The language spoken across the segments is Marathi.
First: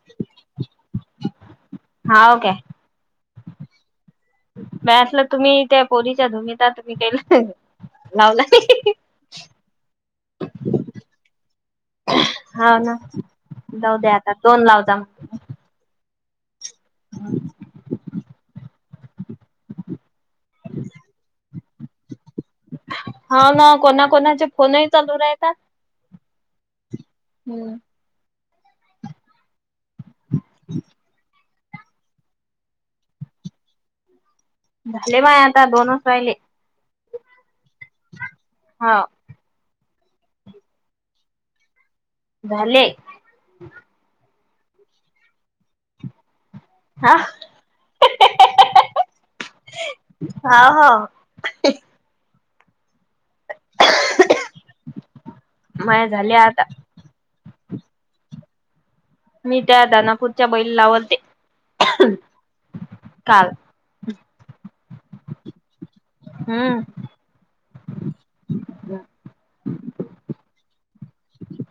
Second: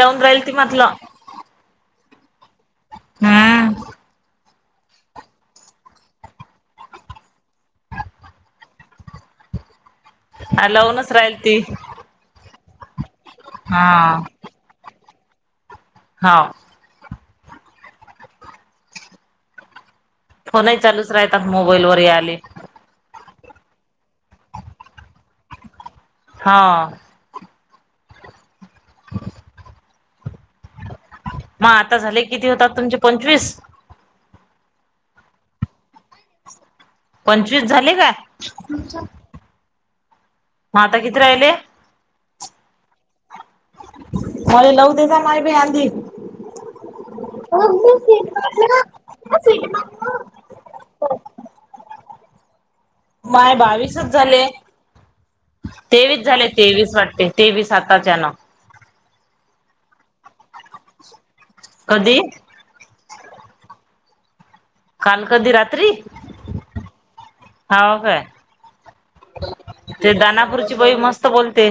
लावून ती [unintelligible] हाव काय? हा. [unintelligible] तुम्ही त्या पोरीच्या धुंदीत मी काय लावला नाही [inaudible] ह लावूनच राहिल ती. हा ना जाऊ द्या हा. आता दोन लाव जा. हाव. हम. फोनही चालूच राहत मोबाईलवर आले. हा ना कोणा कोणाचे फोनही चालू राहतात. हां. हम्म. हं. हा. मग आता झाले किती? होतात तुमचे पंचवीस. कुठले माये आता दोनच राहिले. पंचवीस झाले काय? हा मग आता किती? राहिले. झाले. मला लव देता मय बी आधी. हा हं [unintelligible] हे. माय बावीसच झाले. माय तेवीस झाले. आता तेवीस वाटते. आताच्यान. मी त्या दानापूरच्या बैईल लावलते कधी काल. काल कधी रात्री हम्म हाव काय? ते दानापूरची बई मस्त! बोलते.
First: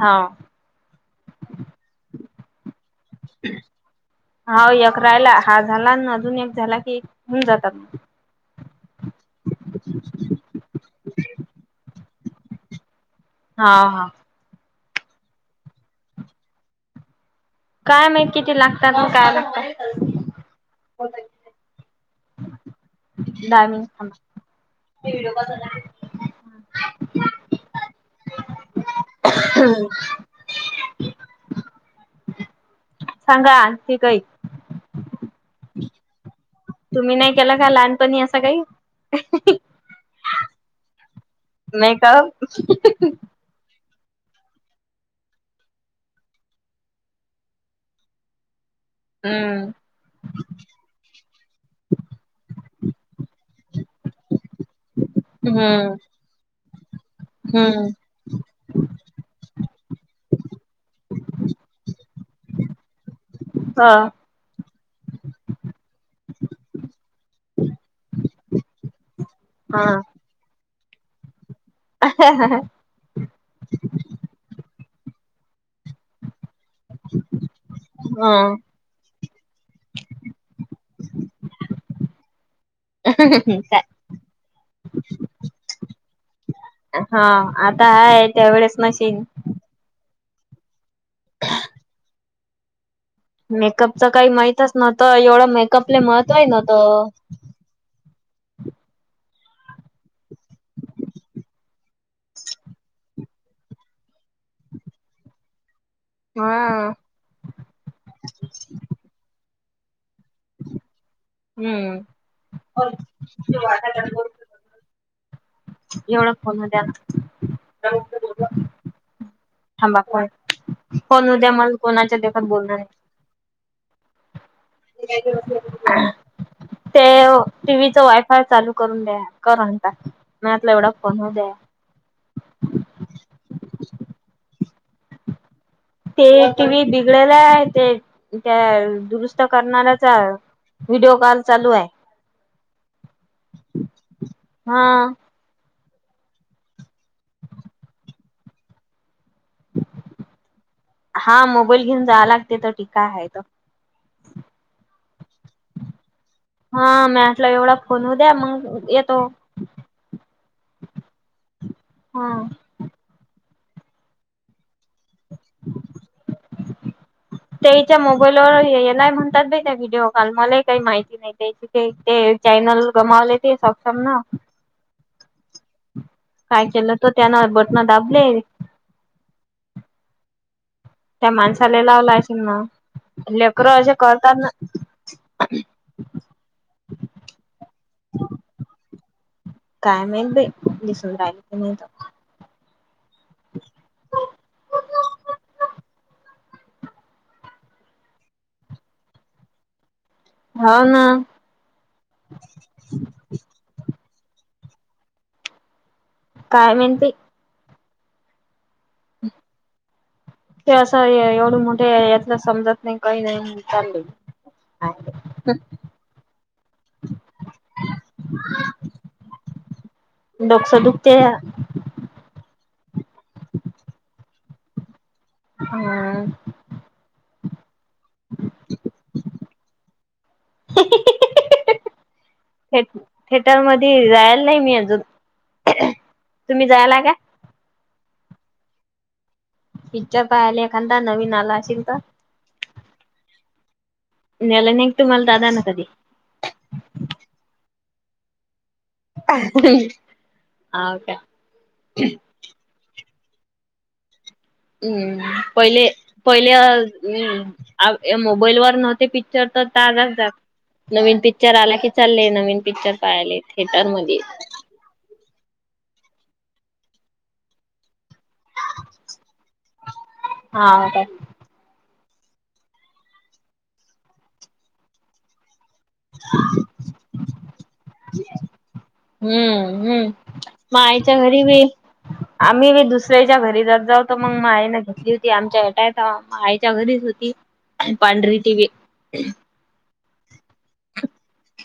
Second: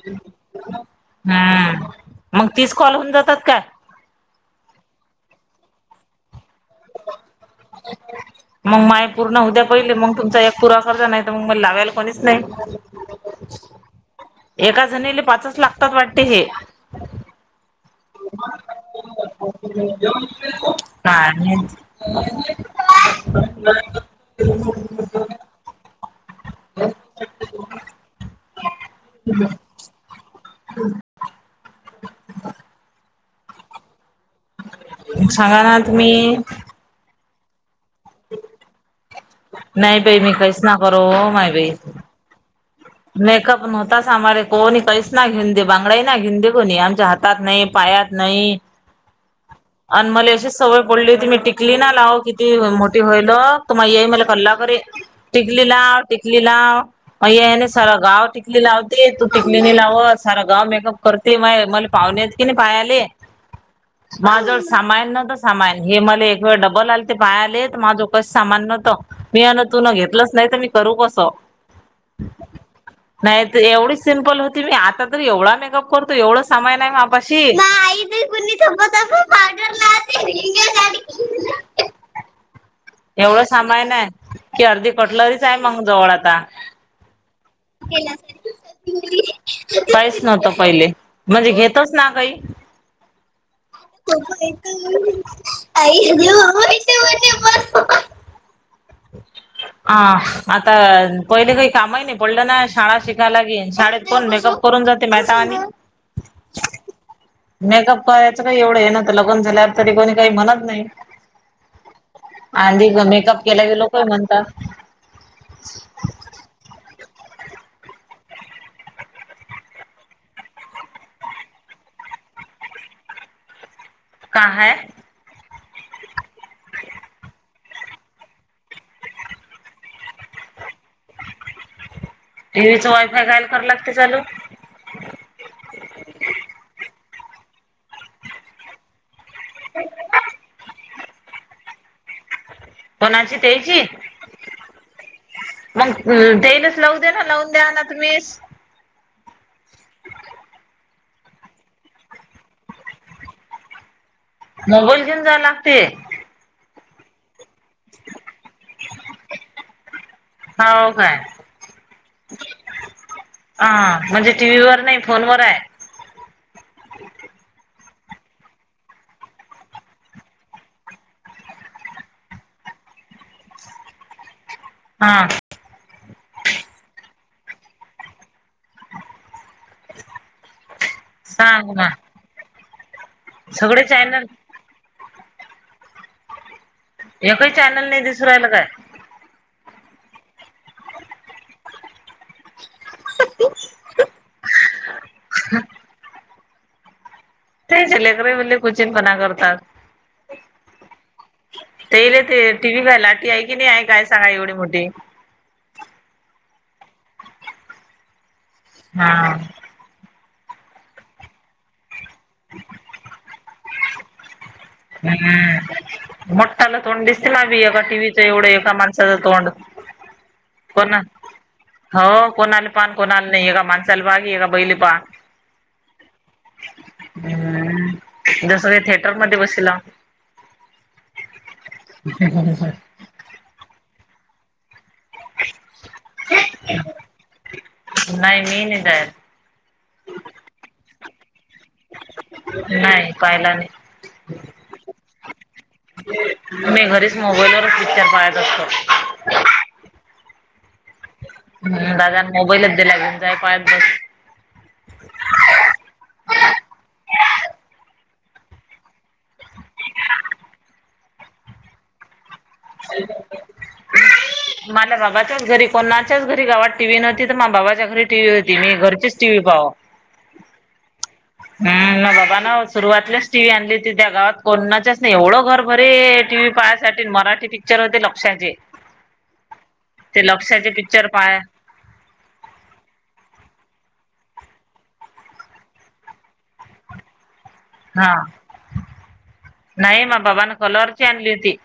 हाव हम्म मग तीस कॉल होऊन जातात का? हाव एक रायला हा झाला अजून एक झाला की होऊन जातात मग. मग माय पूर्ण होद्या पहिले मग तुमचा एक पुूरा करता जा नाही तर मग मला लावायला कोणीच नाही. हा हा. एका जणीले पाचच लागतात वाटत हे. काय? माहित किती? लाग नाही. [unintelligible] आतु आली. [unintelligible] हम् [inaudible] सांगा आणखी काही. सांगा ना तुम्ही तुम्ही नाही केला का लहानपणी असं काही? नाही बाई मी काहीच ना करो, माय बाई. हा [inaudible] मेकअप नव्हताच आमारे, कोणी काहीच ना घेन दे बांगड्या ना घेनदी कोणी आमच्या हातात नाही पायात नाही नाही, हम्म. आणि मला अशी सवय पडली होती मी टिकली ना लाव किती मो होईल तर, माझी आई मला कल्ला करी, टिकली हम्म लाव टिकली लाव म हम्म गाव टिकली लावते तू टिकली नई लावत, सारं गाव मेकअप करते, मा मले पाहुणेे येत की नाही पायाले हा. माझजवळ सामान नव्हतं सामान, हे मला एक वेळ डबल आलते पायाले तर माय जवळ काही सामान नव्हतं. मी अन हा तुन घेतलंच नाही तर मी करू कसं. ह हा. नाही तर एवढी सिम्पल होती मी, आता तर एवढा मेकअप करतो एवढं सामान हाय मापाशी हा तडर ला [inaudible] एवढं सामान आहे, की अर्धी कटलरीच आहे मग जवळ आता. हा आता हाय, त्या वेळेस नशीन. काहीच नव्हत पयले, म्हणजे घेतच ना कायी. मेकअपच काही माहितच नव्हतं एवढं मेकअपले महत्त्वही नव्हतं. [unintelligible] [inaudible] हा, आता पहिले काही कामही नाही पडलं ना शाळा शिकायला लागेन, शाळेत कोण मेकअप करून जाते, म आता आम्ही हां. मेकअप करायचं काही एवढं हे नाही, ना तर लगन झाल्यावर तरी कोणी काही म्हणत नाही, हम्म आंधी मेकअप केला की लोकं म्हणतात एवढं फोन द्याना थांबा, फोण उद्या मला कोणा पण कोण उद्या मग कोणाच्या देखात बोलनंई. का हाय? [inaudible] तेव टीव्हीच वायफाय चालू करून द्या, करून टाक म आपल्या एवढ‌ं फोन मध्ये आहे. टीव्हीचा वायफाय कह्याला करायला लागते चालू.? ते टी व्ही बिगडल आहे, ते त्या दुरुस्त करणा्याचा व्हिडिओकॉल चालू आहे. कोणाची त्यायची. हां. मग तेलाच लावू द्याना लावून द्या ना तुम्हीच. हा मोबाईल घेऊन जाया लागते तर ठीकाय हायतं. मोबाईल घेऊन जाया लागते. हा, म्यामटला एवढा फोन होऊ द्या, मग येतो. हो काय,, हा ह म्हणजे टीव्ही वर नाही फोन वर आहे. [inaudible] तेईच्या मोबाईलवर येनार म्हणतात बाई त्या व्हिडिओ काॅल, मलाही काही माहित त्या ते ते चॅनल गमावले ते सक्षम नं. हा. काय केलं तर त्यान बटनं दाबले. [inaudible] त्या माणसाला ना लावला असेल ना लेकरं सगळे असे चॅनल करतात ना. ह [inaudible] एक ही चॅनल नाही दिसू राहिल काय? काय? माहित बाई दिसून राहिल क नाही तर. [inaudible] त्यांचे लेकरं पण लय कुचळपणा करतात. हाव न. ते इले ते टी व्ही काय लाटी आहे की नाही आहे काय सांगा एवढे मोठे. काय माहिती? बाई हां. ते असं एवढं मोठे यात समजत नाही काही नाही चाललं. हम्म. मोठाला तोंड दिसलान एका टी व्ही चं एका माणसाचं तोंड. डोक्सा कोण दुखतेया. हो कोणाले पान कोणाला नाही ए का माणसाला बाग ए बैले पहा. हम्म जसं काय थिएटर मध्ये बस [inaudible] थिएटर मध्ये जायला नाही मी अजून तुम्ही जायला हे का? नाही मी नाही जायत. पिच्चर पाहिला एखादा नवीन आलाय. सिम्बा नाही पाहिला नाही नेलं नाहीक तुम्हाला दादा न कधी. मी घरीच मोबाईल वरच पिक्चर पाहत असतो. हा का? हम दादान मोबाईलच दिला लागे काय पहिजे आजून. हम्म पहिले पहिले मी हम. अ मोबाईल वर नव्हते पिक्चर तर ताजा जात. नवीन पिक्चर आला की चालले नवीन पिक्चर पायले थिएटरमधि. माझ्या बाबाच्याच घरी कोणाच्याच घरी गावात टीव्ही नव्हती तर माझ्या बाबाच्या घरी टीव्ही होती मी घर टीव्ही पावा. हा का हम् बाबा ना सुरुवातलेच टीव्ही आणली होती ती त्या गावात कोणानाच नाही एवढं घर बरे टीव्ही पाहासाठी मराठी पिक्चर होते लक्षाचे हम्म हम्म ते लक्षाचे मया पिक्चर आईच्या पाहा घरी बी. आम्ही बी दुसऱ्याच्या घरी जात जाऊ तर मग मायन घेतली होती. आमच्या हटाय आयच्या घरीच होती हा पांढरी टीव्ही. नाही मा बाबान कलरची आणली होती.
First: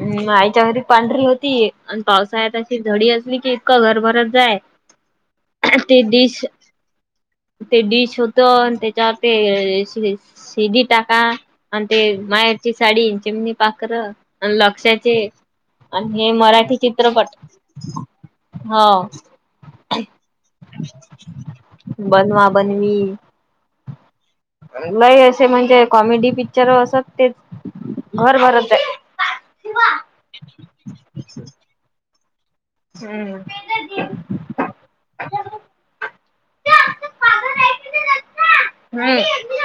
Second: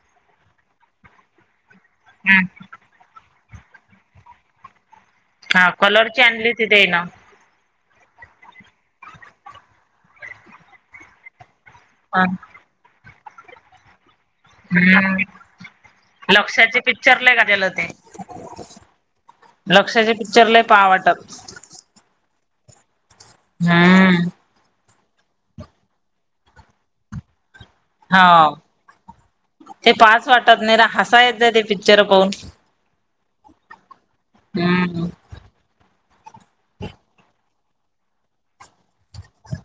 हम् आईच्या घरी पांढरी होती. आणि पावसाळ्यात हम्म अशी झडी असली कि इतकं घर भरत जाय. हा ते कलरची डिश आणली होती त्यायन न. ते डीश होत त्याच्यावर ते शिडी टाका. आणि ते माहेरची साडी, चिमनी पाखरं, आणि लक्षाचे हम्म आणि हे मराठी लक्षाचे पिक्चर लय चित्रपट. गाजल होते हो लक्षाचे पिक्चर लय पाहा वाटत. बनवा बनवी. हम्म. नाही असे म्हणजे कॉमेडी पिक्चर असत तेच हा घर भरत आहे. हम्म. ते पाहाच वाटत नाहीतर हसा येत ते पिक्चर पाहून. हम्म. हम्म हम.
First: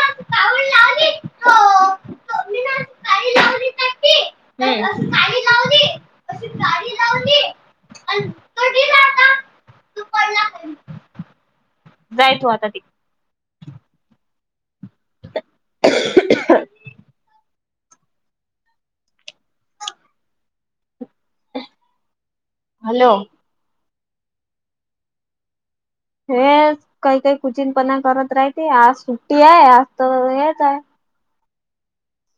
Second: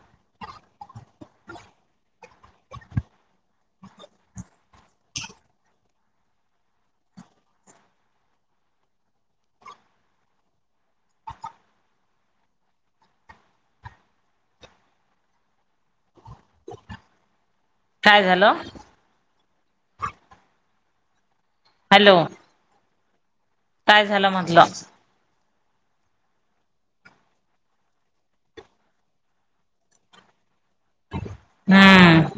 [inaudible] जाय तू आता ते [inaudible] काय झालं? हॅलो. हॅलो. काय झालं म्हटलं? हे काही काही कुचिनपणा करत राहते आज सुट्टी आहे आज तर हेच आय हम्म.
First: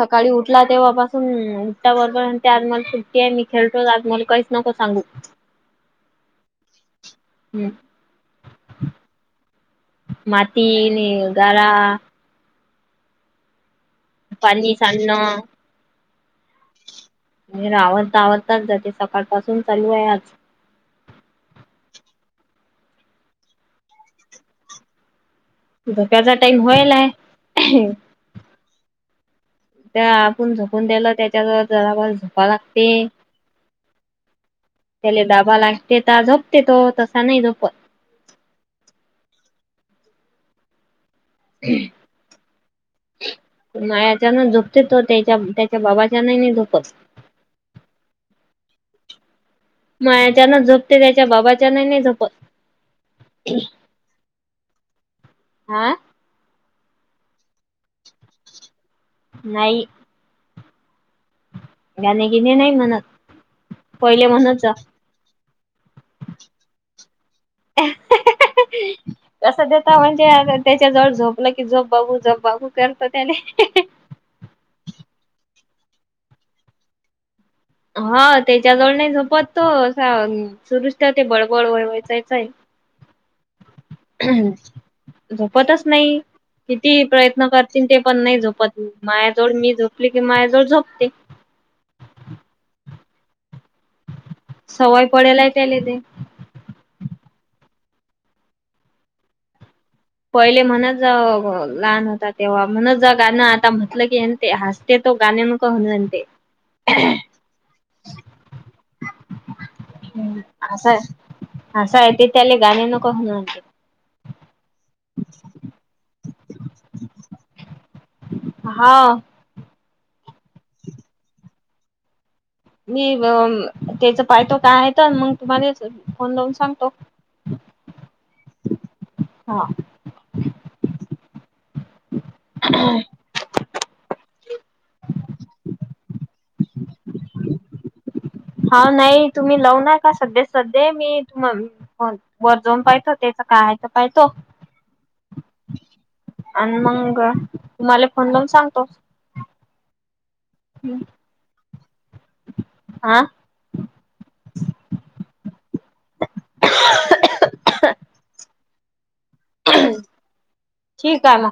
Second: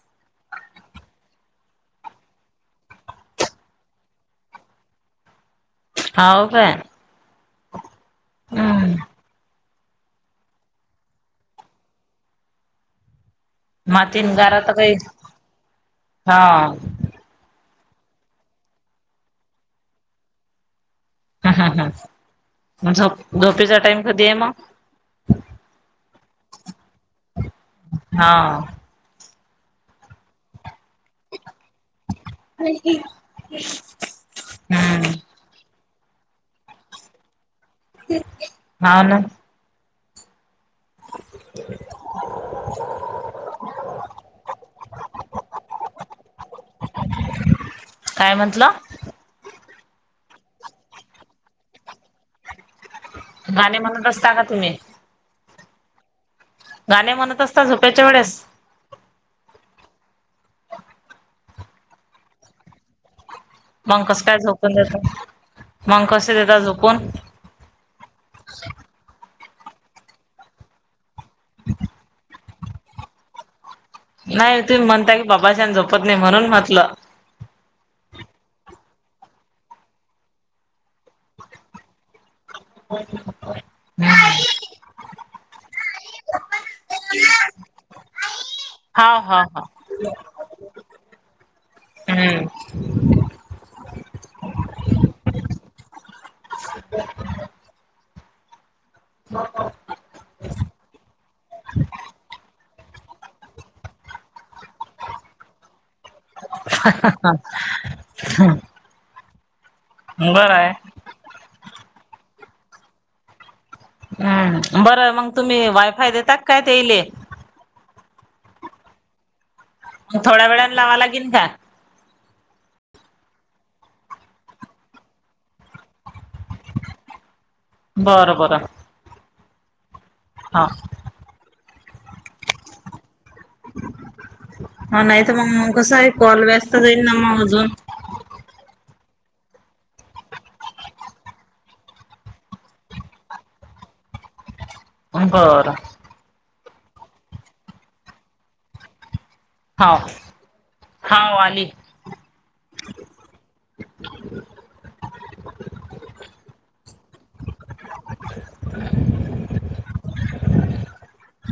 सकाळी उठला तेव्हापासून उठता बरोबर आणि ते आज मला सुट्टी आय मी खेळतो आज मला काहीच नको सांगू. [inaudible] हाव काय? हम्म [inaudible] माती नी गरा मातीन गारा तर पाणी काही सांडणं हा. आवरता आवरताच जाते सकाळ पासून चालू आहे आज. ह ह ह झ झोपेचा टाईम कधी आहे मग? झोपाचा टाइम व्हयलांय. हा. त्या आपूण झोपून द्यल त्याच्या जवळ जरावर झोपा लागते, हम्म त्याला डाबा लाग ते ता झोपते तो, तसा नाही झोपत. हाव ना. [inaudible] मायाच्यान झुपते तो त्याच्या त्याच्या बाबाच्यान ई नाय झोपत. काय म्हंटलं? मायाच्यानच झोपते त्याच्या बाबाच्या ना ने नाय झोपत. गाणे म्हणत असता का तुम्ही? हा? गाणे म्हणत असता झोपेच्या वेळेस? नाही. गाणे गिणे नाही म्हणत. मंग कस पहिले काय म्हणच झोपून देत? मग कसे देता झोपून? [inaudible] कसं देता म्हणजे, त्याच्या जवळ झोपलं की झोप बाबू झोप बाबू करत त्याने. नाही तुम्ही म्हणता की बाबा च्याने जोपत नाही म्हणून म्हटलं. हा त्याच्याजवळ नाही झोपत तो असा सुरूच ठेवते ते बडबड व वचायचंय. [inaudible] झोपतच नाही. किती ही प्रयत्न करतीन ते पण नाही झोपत हा माया् हा जवळ हा मी झोपली कि मायाजवळ झोपते. हम्म. सवय पडेलाय त्याले ते. [inaudible] [inaudible] पहिले म्हणच लहान होता तेव्हा म्हण ज गाणं आता म्हटलं की ते हस्ते तो गाणे मग कोण म्हणते. हम. असं आहे असं आहे त त्याले गाणी नको म्हणू. हम्म बरं मग तुम्ही वायफाय देतात काय त्या ले. हा. ग थोड्या वेळाला लावाला गेनतात. मी त्याच पायतो काय आहे तर मग तुम्हाला फोन लावून सांगतो. बरं बर. हा. हा. [inaudible] हा नाही तर मग कसं आहे कॉल व्यस्त जाईल ना मग अजून हा नाही तुम्ही लाव ना का सध्या सध्या मी तु हो बर जाऊन पाहितो त्याच काय आहे तर पाहितो. [unintelligible] आणि मग तुम्हाला फोन लाून सांगतोस. हो हा आली. आ. [inaudible] ठीक आहे ना.